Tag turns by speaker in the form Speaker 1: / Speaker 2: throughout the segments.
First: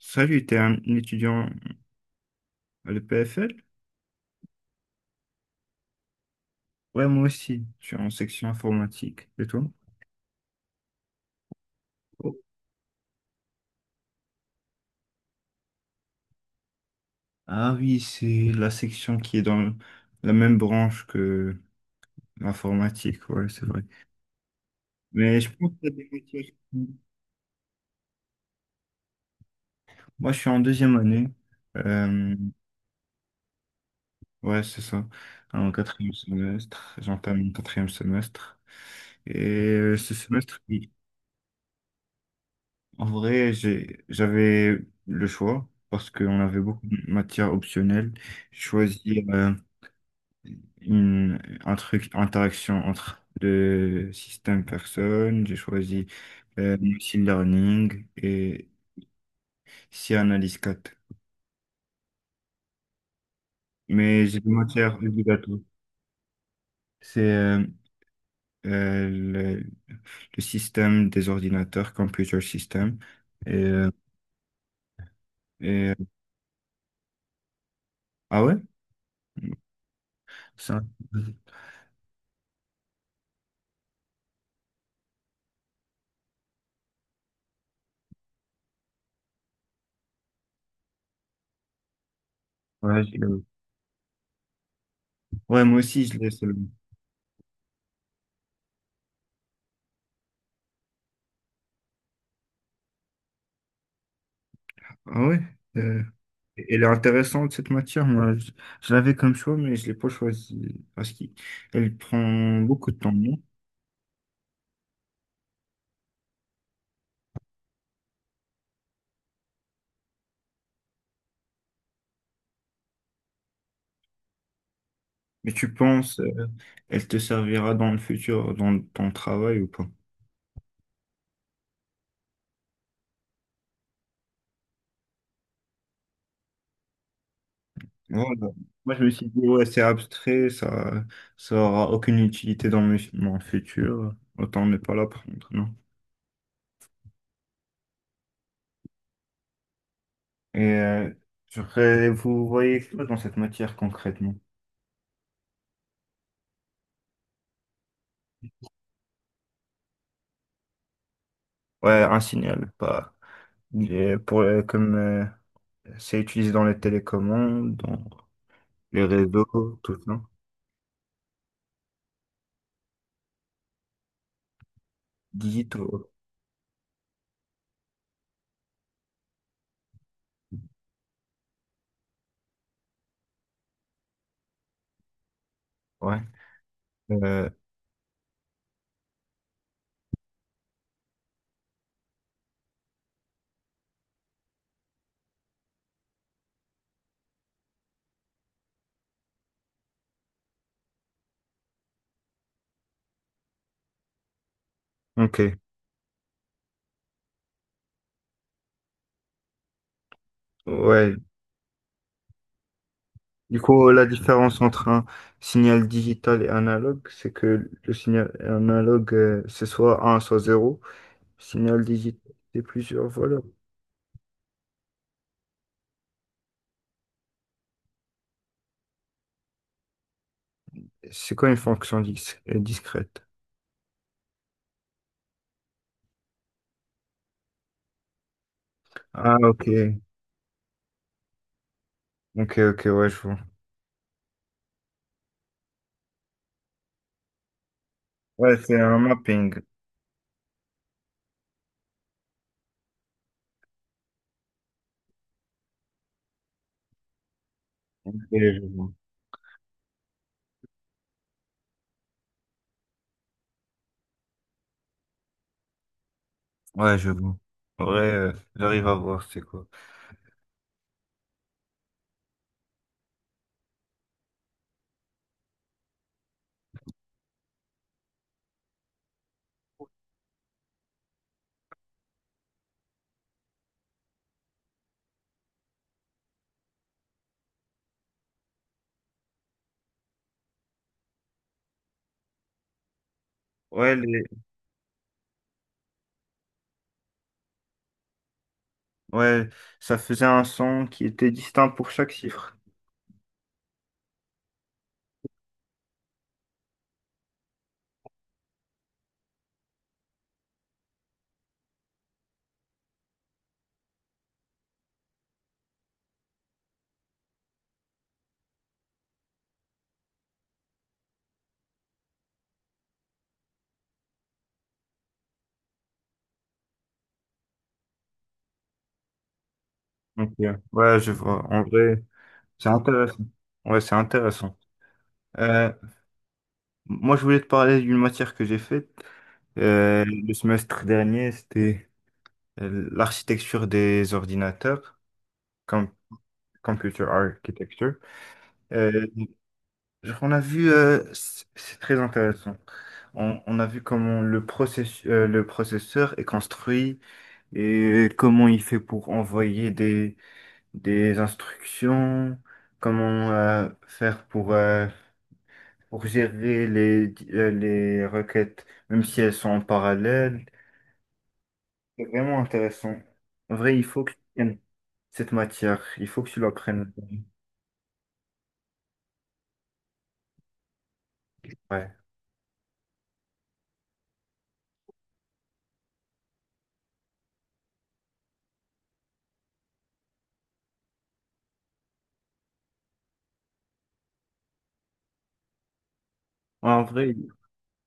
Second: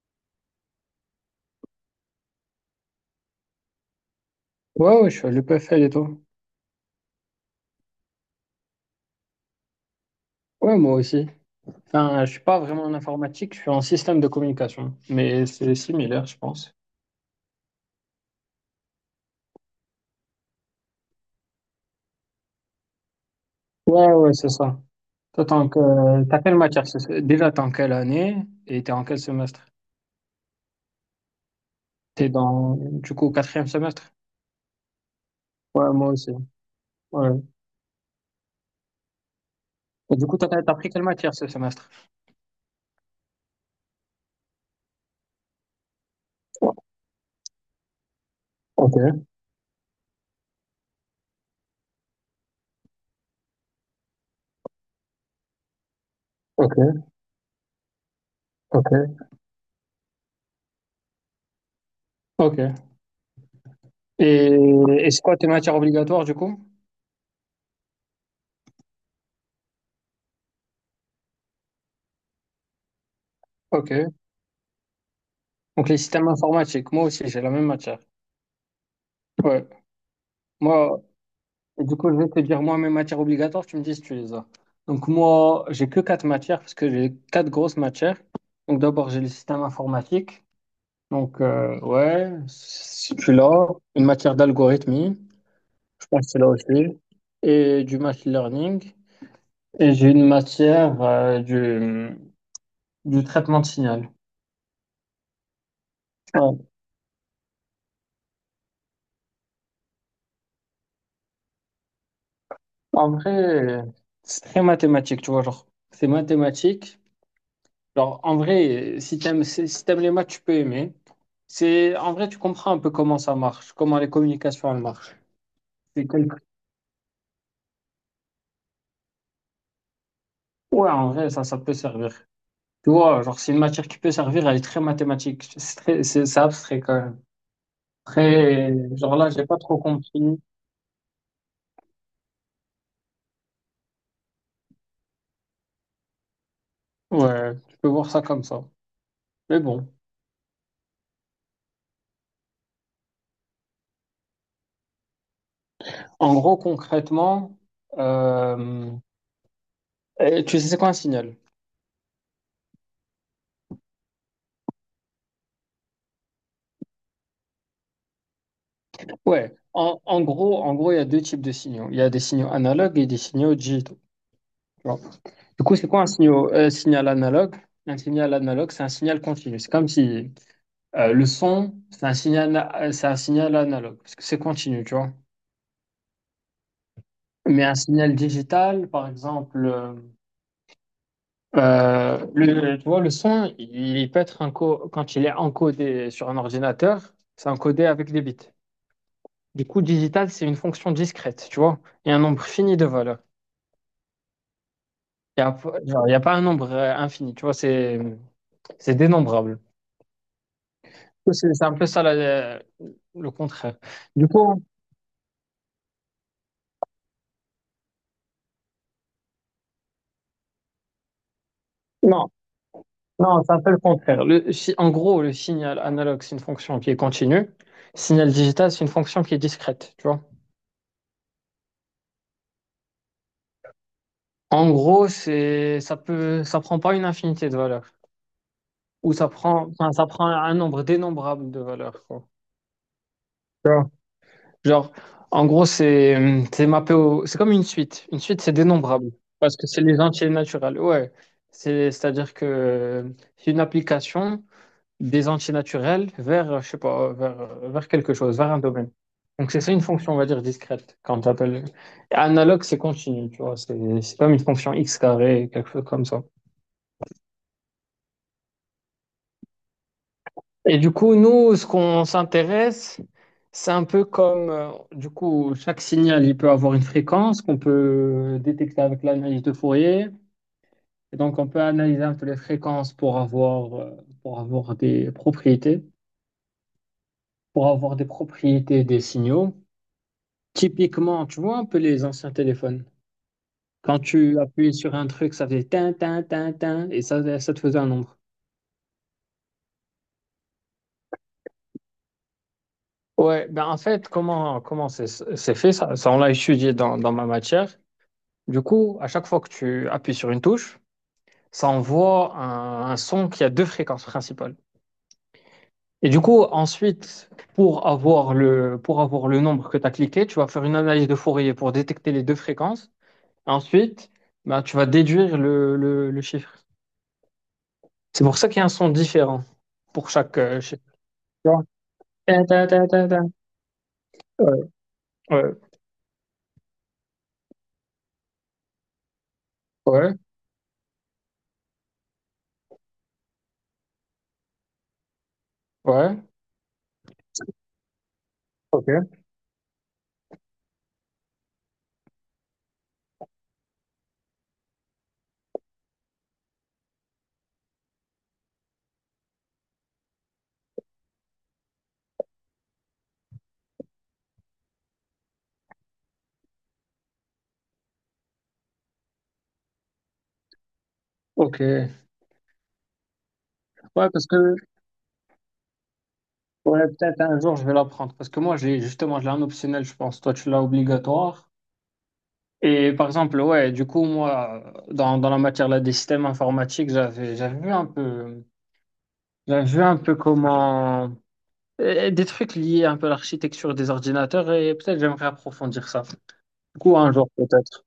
Speaker 1: Salut, t'es un étudiant à l'EPFL?
Speaker 2: Ouais, ouais, je suis à l'EPFL et tout.
Speaker 1: Ouais, moi aussi, je suis en section informatique. Et toi?
Speaker 2: Ouais, moi aussi. Enfin, je
Speaker 1: Oh.
Speaker 2: suis pas vraiment en informatique, je suis en système de communication. Mais c'est similaire, je pense.
Speaker 1: Ah oui, c'est la section qui est dans la même branche que l'informatique, ouais, c'est vrai.
Speaker 2: Ouais, ouais, c'est ça.
Speaker 1: Mais
Speaker 2: Toi,
Speaker 1: je pense que t'as des
Speaker 2: t'as
Speaker 1: matières.
Speaker 2: quelle matière? Déjà, t'es en quelle année et t'es en quel semestre?
Speaker 1: Moi, je suis en deuxième année.
Speaker 2: T'es
Speaker 1: Euh,
Speaker 2: dans, du coup, au quatrième semestre?
Speaker 1: ouais, c'est ça. En
Speaker 2: Ouais, moi
Speaker 1: quatrième
Speaker 2: aussi.
Speaker 1: semestre,
Speaker 2: Ouais.
Speaker 1: j'entame mon quatrième semestre. Et ce
Speaker 2: Et du coup, t'as,
Speaker 1: semestre,
Speaker 2: t'as pris
Speaker 1: oui.
Speaker 2: quelle matière ce semestre?
Speaker 1: En vrai, j'avais le choix parce qu'on avait beaucoup de matières optionnelles.
Speaker 2: Ok,
Speaker 1: Choisir une, un truc, interaction entre le système personne. J'ai choisi
Speaker 2: ok,
Speaker 1: machine learning et
Speaker 2: ok,
Speaker 1: C analyse quatre.
Speaker 2: ok.
Speaker 1: Mais j'ai des
Speaker 2: Et,
Speaker 1: matières
Speaker 2: et c'est quoi tes
Speaker 1: obligatoires.
Speaker 2: matières obligatoires, du coup?
Speaker 1: C'est euh, le, le système des ordinateurs, computer system. Et, euh,
Speaker 2: Ok. Donc,
Speaker 1: et- euh,
Speaker 2: les systèmes informatiques, moi aussi, j'ai la même matière.
Speaker 1: ah ouais?
Speaker 2: Ouais.
Speaker 1: Ça,
Speaker 2: Moi, Et du coup, je vais te dire moi mes matières obligatoires, tu me dis si tu les as. Donc moi, j'ai que quatre matières parce que j'ai quatre grosses matières. Donc d'abord, j'ai le système informatique. Donc ouais,
Speaker 1: ouais, je
Speaker 2: si tu
Speaker 1: l'ai.
Speaker 2: l'as, une matière d'algorithmie,
Speaker 1: Ouais, moi aussi,
Speaker 2: je
Speaker 1: je
Speaker 2: pense
Speaker 1: l'ai.
Speaker 2: que c'est là aussi, et du machine learning. Et j'ai une matière du traitement de signal.
Speaker 1: Ah ouais, euh,
Speaker 2: Ouais.
Speaker 1: elle est intéressante cette matière. Je l'avais comme choix, mais je l'ai pas choisie parce qu'elle prend beaucoup de
Speaker 2: En
Speaker 1: temps, non?
Speaker 2: vrai, c'est très mathématique, tu vois, genre, c'est mathématique. Alors, en vrai, si t'aimes les maths, tu peux aimer. C'est, en vrai, tu comprends un peu comment ça marche, comment les communications, elles marchent.
Speaker 1: Mais tu
Speaker 2: C'est
Speaker 1: penses,
Speaker 2: quelque-
Speaker 1: elle te servira dans le futur, dans ton travail ou pas?
Speaker 2: Ouais, en vrai, ça peut servir. Tu vois, genre, c'est une matière qui peut servir, elle est très mathématique. C'est abstrait quand même.
Speaker 1: Voilà.
Speaker 2: Très,
Speaker 1: Moi, je me
Speaker 2: genre
Speaker 1: suis
Speaker 2: là,
Speaker 1: dit,
Speaker 2: j'ai pas
Speaker 1: ouais,
Speaker 2: trop
Speaker 1: c'est
Speaker 2: compris.
Speaker 1: abstrait, ça aura aucune utilité dans mes- mon futur. Autant ne pas l'apprendre, non?
Speaker 2: Ouais, tu peux voir ça comme ça. Mais bon,
Speaker 1: Et je voudrais- vous voyez quoi dans cette matière concrètement?
Speaker 2: en gros, concrètement, euh, tu sais, c'est quoi un signal?
Speaker 1: Ouais, un signal, pas. Il est pour, comme. C'est utilisé dans les télécommandes, dans les
Speaker 2: Ouais,
Speaker 1: réseaux,
Speaker 2: en,
Speaker 1: tout ça.
Speaker 2: en gros, en gros, il y a deux types de signaux. Il y a des signaux analogues et des signaux digitaux. Tu Du coup, c'est quoi un
Speaker 1: Digitaux,
Speaker 2: signal, signal analogue? Un signal analogue, c'est un signal continu. C'est comme si le son, c'est un signal analogue, parce que c'est continu, tu vois.
Speaker 1: ouais. Euh,
Speaker 2: Mais un signal digital, par exemple, tu vois, le son, il peut être enco- quand il est encodé sur un ordinateur, c'est encodé avec des bits. Du coup, digital, c'est une fonction discrète, tu vois. Il y a un nombre fini de valeurs.
Speaker 1: ok.
Speaker 2: Il n'y a, genre, il y a pas un nombre infini, tu vois, c'est dénombrable.
Speaker 1: Ouais.
Speaker 2: C'est un peu ça le
Speaker 1: Du
Speaker 2: contraire.
Speaker 1: coup, la
Speaker 2: Du
Speaker 1: différence
Speaker 2: coup,
Speaker 1: entre un signal digital et analogue, c'est que le signal analogue, c'est soit un soit 0. Signal
Speaker 2: non,
Speaker 1: digital, c'est plusieurs valeurs.
Speaker 2: non, c'est un peu le contraire. Le, si- En gros, le signal analogue, c'est une fonction qui est continue. Signal digital, c'est une fonction qui est discrète, tu vois.
Speaker 1: C'est quoi une fonction discrète?
Speaker 2: En gros, ça prend pas une infinité de valeurs.
Speaker 1: Ah,
Speaker 2: Enfin,
Speaker 1: ok.
Speaker 2: ça prend un nombre dénombrable de valeurs, quoi.
Speaker 1: Ok, ok, ouais, je vois.
Speaker 2: Tu vois. Genre, en gros, c'est comme une suite. Une suite, c'est
Speaker 1: Ouais, c'est un
Speaker 2: dénombrable. Parce
Speaker 1: mapping.
Speaker 2: que c'est les entiers naturels. Ouais. C'est-à-dire que c'est une application des antinaturels vers, je sais pas, vers
Speaker 1: Ok,
Speaker 2: quelque chose, vers un
Speaker 1: je vois.
Speaker 2: domaine. Donc, c'est ça une fonction, on va dire, discrète, quand tu appelles. Analogue, c'est continu, tu vois, c'est comme une fonction x carré, quelque chose comme ça.
Speaker 1: Ouais, je vois. Ouais, j'arrive à voir, c'est quoi.
Speaker 2: Et du coup, nous, ce qu'on s'intéresse, c'est un peu comme, chaque signal, il peut avoir une fréquence qu'on peut détecter avec l'analyse de Fourier. Et donc, on peut analyser un peu les fréquences pour avoir des propriétés, pour avoir des propriétés des signaux. Typiquement, tu vois un peu les anciens téléphones.
Speaker 1: Ouais.
Speaker 2: Quand tu appuyais sur un truc, ça faisait tin, tin, tin, tin, et ça te faisait un nombre.
Speaker 1: Ouais, ça faisait un son qui était distinct pour chaque chiffre.
Speaker 2: Ouais, ben en fait, comment c'est fait ça, ça on l'a étudié dans ma matière. Du coup, à chaque fois que tu appuies sur une touche, ça envoie un son qui a deux fréquences principales. Et du coup, ensuite, pour avoir le nombre que tu as cliqué, tu vas faire une analyse de Fourier pour détecter les deux fréquences. Ensuite, ben, tu vas déduire le chiffre. C'est pour ça qu'il y a un son différent pour
Speaker 1: Donc,
Speaker 2: chaque chef.
Speaker 1: ouais, je vois. En
Speaker 2: Genre,
Speaker 1: vrai,
Speaker 2: ta, ta,
Speaker 1: c'est
Speaker 2: ta, ta,
Speaker 1: intéressant.
Speaker 2: ta.
Speaker 1: Ouais, c'est intéressant.
Speaker 2: Ouais, ouais,
Speaker 1: Euh, je voulais te parler d'une matière que j'ai faite
Speaker 2: ouais,
Speaker 1: le semestre dernier. C'était l'architecture des ordinateurs, com-
Speaker 2: ouais.
Speaker 1: computer architecture. Euh,
Speaker 2: Ok.
Speaker 1: genre, on a vu, c'est très intéressant. On a vu comment le le processeur est construit et comment il fait pour envoyer des instructions, comment faire pour gérer les, les requêtes, même si elles sont en parallèle.
Speaker 2: Ok. Ouais,
Speaker 1: C'est vraiment intéressant. En vrai, il faut que tu
Speaker 2: parce que
Speaker 1: prennes cette matière, il faut que tu
Speaker 2: ouais,
Speaker 1: l'apprennes.
Speaker 2: peut-être un jour je vais l'apprendre. Parce que moi, j'ai justement, je l'ai en optionnel, je pense. Toi, tu l'as obligatoire.
Speaker 1: Ouais.
Speaker 2: Et par exemple, ouais, du coup, moi, dans la matière là, des systèmes informatiques, j'avais vu un peu comment des trucs liés un peu à l'architecture des ordinateurs et peut-être j'aimerais approfondir ça. Du
Speaker 1: En
Speaker 2: coup, un
Speaker 1: vrai,
Speaker 2: jour peut-être.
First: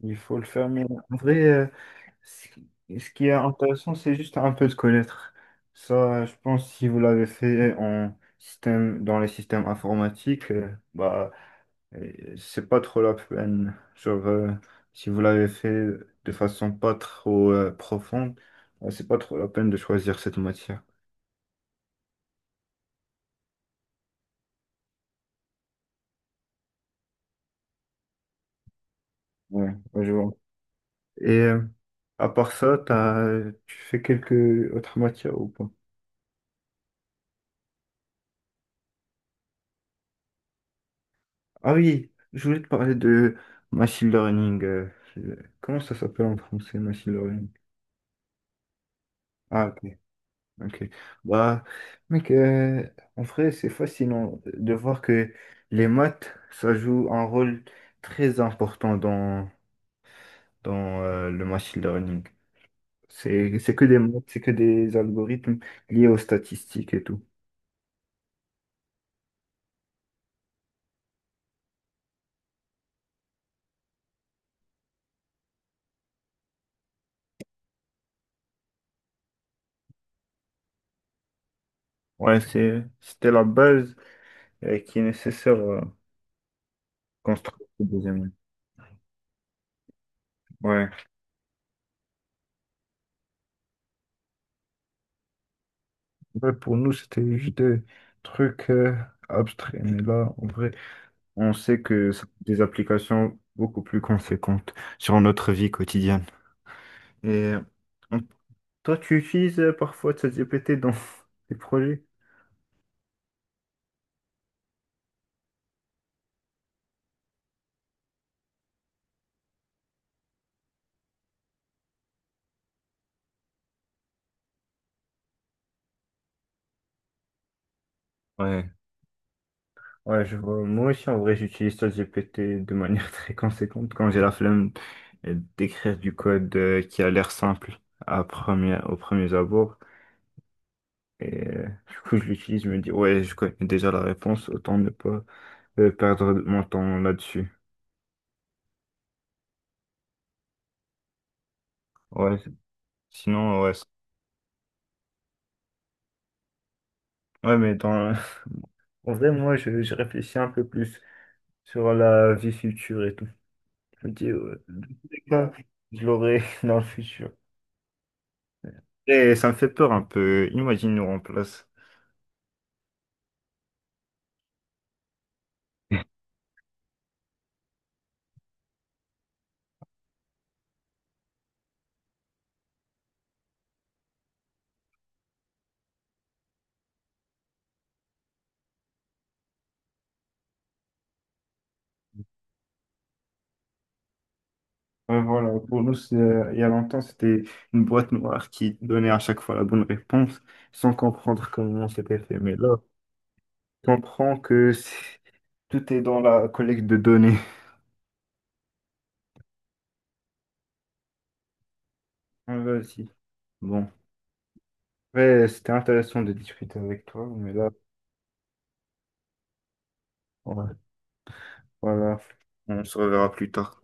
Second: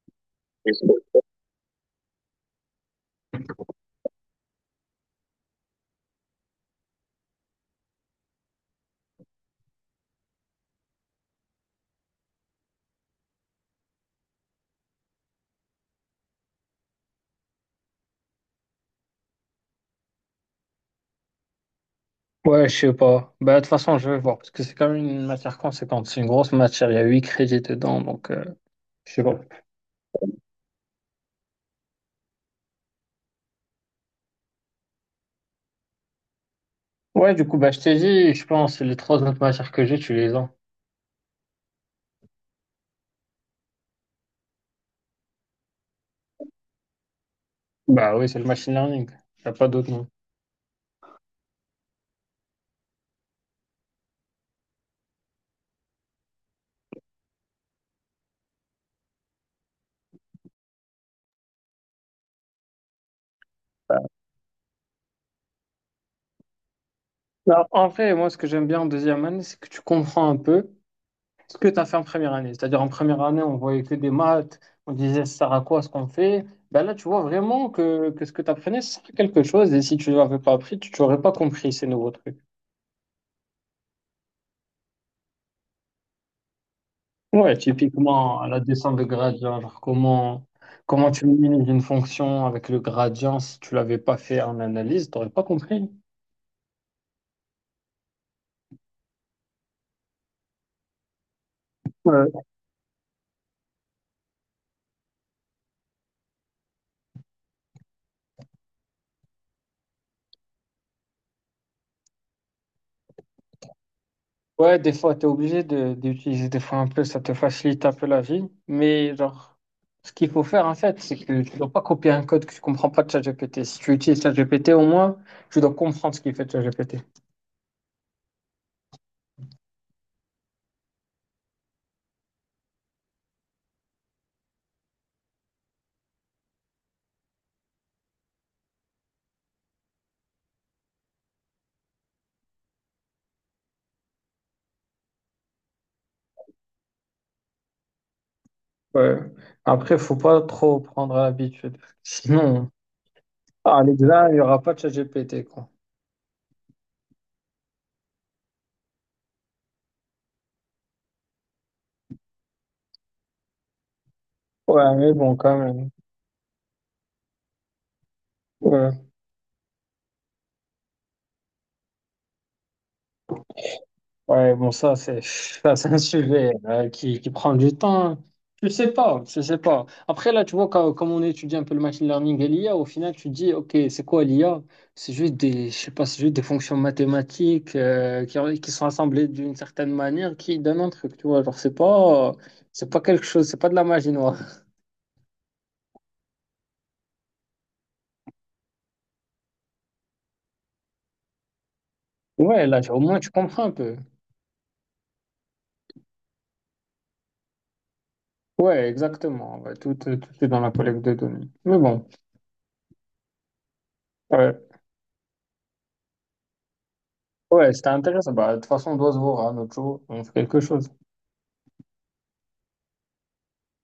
Speaker 1: il faut le faire, mais en vrai, ce qui ce qui est intéressant, c'est juste un peu de connaître. Ça, je pense, si vous l'avez fait en système, dans les systèmes informatiques, et c'est pas trop la peine. Genre, si vous l'avez fait de façon pas trop profonde, c'est pas trop la peine de choisir cette matière.
Speaker 2: Ouais, je sais pas. Bah, de toute façon, je vais voir, parce que c'est quand même une matière conséquente. C'est une grosse matière, il y a 8 crédits dedans, donc je sais pas.
Speaker 1: Ouais, ouais, je vois. Et à part ça, tu fais quelques autres matières ou pas?
Speaker 2: Ouais, du coup, bah, je t'ai dit, je pense, les trois autres matières que j'ai, tu les as.
Speaker 1: Ah oui, je voulais te parler de machine learning. Comment ça s'appelle en français, machine learning?
Speaker 2: Bah oui, c'est le machine learning. Il a pas
Speaker 1: Ah,
Speaker 2: d'autre nom.
Speaker 1: ok. Bah, mec, en vrai, c'est fascinant de voir que les maths, ça joue un rôle très important dans, dans le machine learning. C'est que des
Speaker 2: Bah,
Speaker 1: maths, c'est que des algorithmes liés aux statistiques et tout.
Speaker 2: alors en vrai, moi, ce que j'aime bien en deuxième année, c'est que tu comprends un peu ce que tu as fait en première année. C'est-à-dire, en première année, on voyait que des maths, on disait ça sert à quoi ce qu'on fait. Bah là, tu vois vraiment que ce que tu apprenais, ça sert à quelque chose, et si tu l'avais pas appris, tu n'aurais pas compris ces nouveaux trucs.
Speaker 1: Ouais, c'était la base qui est nécessaire
Speaker 2: Ouais,
Speaker 1: construire le deuxième.
Speaker 2: typiquement, la descente de gradient, genre comment,
Speaker 1: Ouais.
Speaker 2: comment tu minimises une fonction avec le gradient si tu l'avais pas fait en analyse, t'aurais pas compris.
Speaker 1: Ouais, pour nous, c'était juste des trucs abstraits. Mais là, en vrai, on sait que ça a
Speaker 2: Ouais,
Speaker 1: des applications beaucoup plus conséquentes sur notre vie quotidienne. Et on- toi, tu utilises parfois ChatGPT dans tes projets?
Speaker 2: ouais, des fois, tu es obligé d'utiliser des fois un peu, ça te facilite un peu la vie. Mais genre, ce qu'il faut faire en fait, c'est que tu dois pas copier un code que tu comprends pas de ChatGPT. Si tu utilises ChatGPT, au moins, tu dois comprendre ce qu'il fait de ChatGPT.
Speaker 1: Ouais. Ouais, je vois. Moi aussi, en vrai, j'utilise ChatGPT de manière très conséquente quand j'ai la flemme d'écrire du code qui a l'air simple à première, au premier abord. Et du coup, je l'utilise, je me dis, ouais, je connais déjà la réponse, autant ne pas perdre mon temps là-dessus.
Speaker 2: Ouais. Après, faut pas trop prendre à l'habitude.
Speaker 1: Ouais,
Speaker 2: Sinon,
Speaker 1: sinon, ouais.
Speaker 2: à
Speaker 1: C'est-
Speaker 2: l'examen, il y aura pas de ChatGPT, quoi.
Speaker 1: ouais, mais dans, en vrai, je réfléchis un peu plus sur la vie future et tout. Je me dis, dans
Speaker 2: Ouais,
Speaker 1: tous
Speaker 2: mais
Speaker 1: les
Speaker 2: bon,
Speaker 1: cas,
Speaker 2: quand même.
Speaker 1: je l'aurai dans le futur.
Speaker 2: Ouais,
Speaker 1: Et ça me fait peur un peu. Imagine nous remplace.
Speaker 2: ouais, bon, c'est ça, c'est un sujet qui prend du temps. Je sais pas, je sais pas. Après, là, tu vois, comme on étudie un peu le machine learning et l'IA, au final, tu dis, OK, c'est quoi l'IA? Je sais pas, c'est juste des fonctions mathématiques qui sont assemblées d'une certaine manière qui donnent un truc, tu vois. Genre, c'est pas quelque chose, c'est pas de la magie noire.
Speaker 1: Ouais, voilà, pour nous, c'est- il y a longtemps, c'était une boîte noire qui donnait à chaque fois la bonne réponse sans comprendre comment c'était fait. Mais
Speaker 2: Ouais,
Speaker 1: là,
Speaker 2: là, au moins, tu comprends un
Speaker 1: on
Speaker 2: peu.
Speaker 1: comprend que c'est- tout est dans la collecte de données.
Speaker 2: Ouais, exactement. Ouais, tout est dans la collecte de données. Mais bon.
Speaker 1: Ouais, vas. Bon.
Speaker 2: Ouais.
Speaker 1: Ouais, c'était intéressant de discuter avec toi, mais là,
Speaker 2: Ouais, c'était intéressant. Bah, de toute façon, on doit se voir hein, un jour. On fait quelque
Speaker 1: ouais,
Speaker 2: chose.
Speaker 1: voilà, on se reverra plus tard.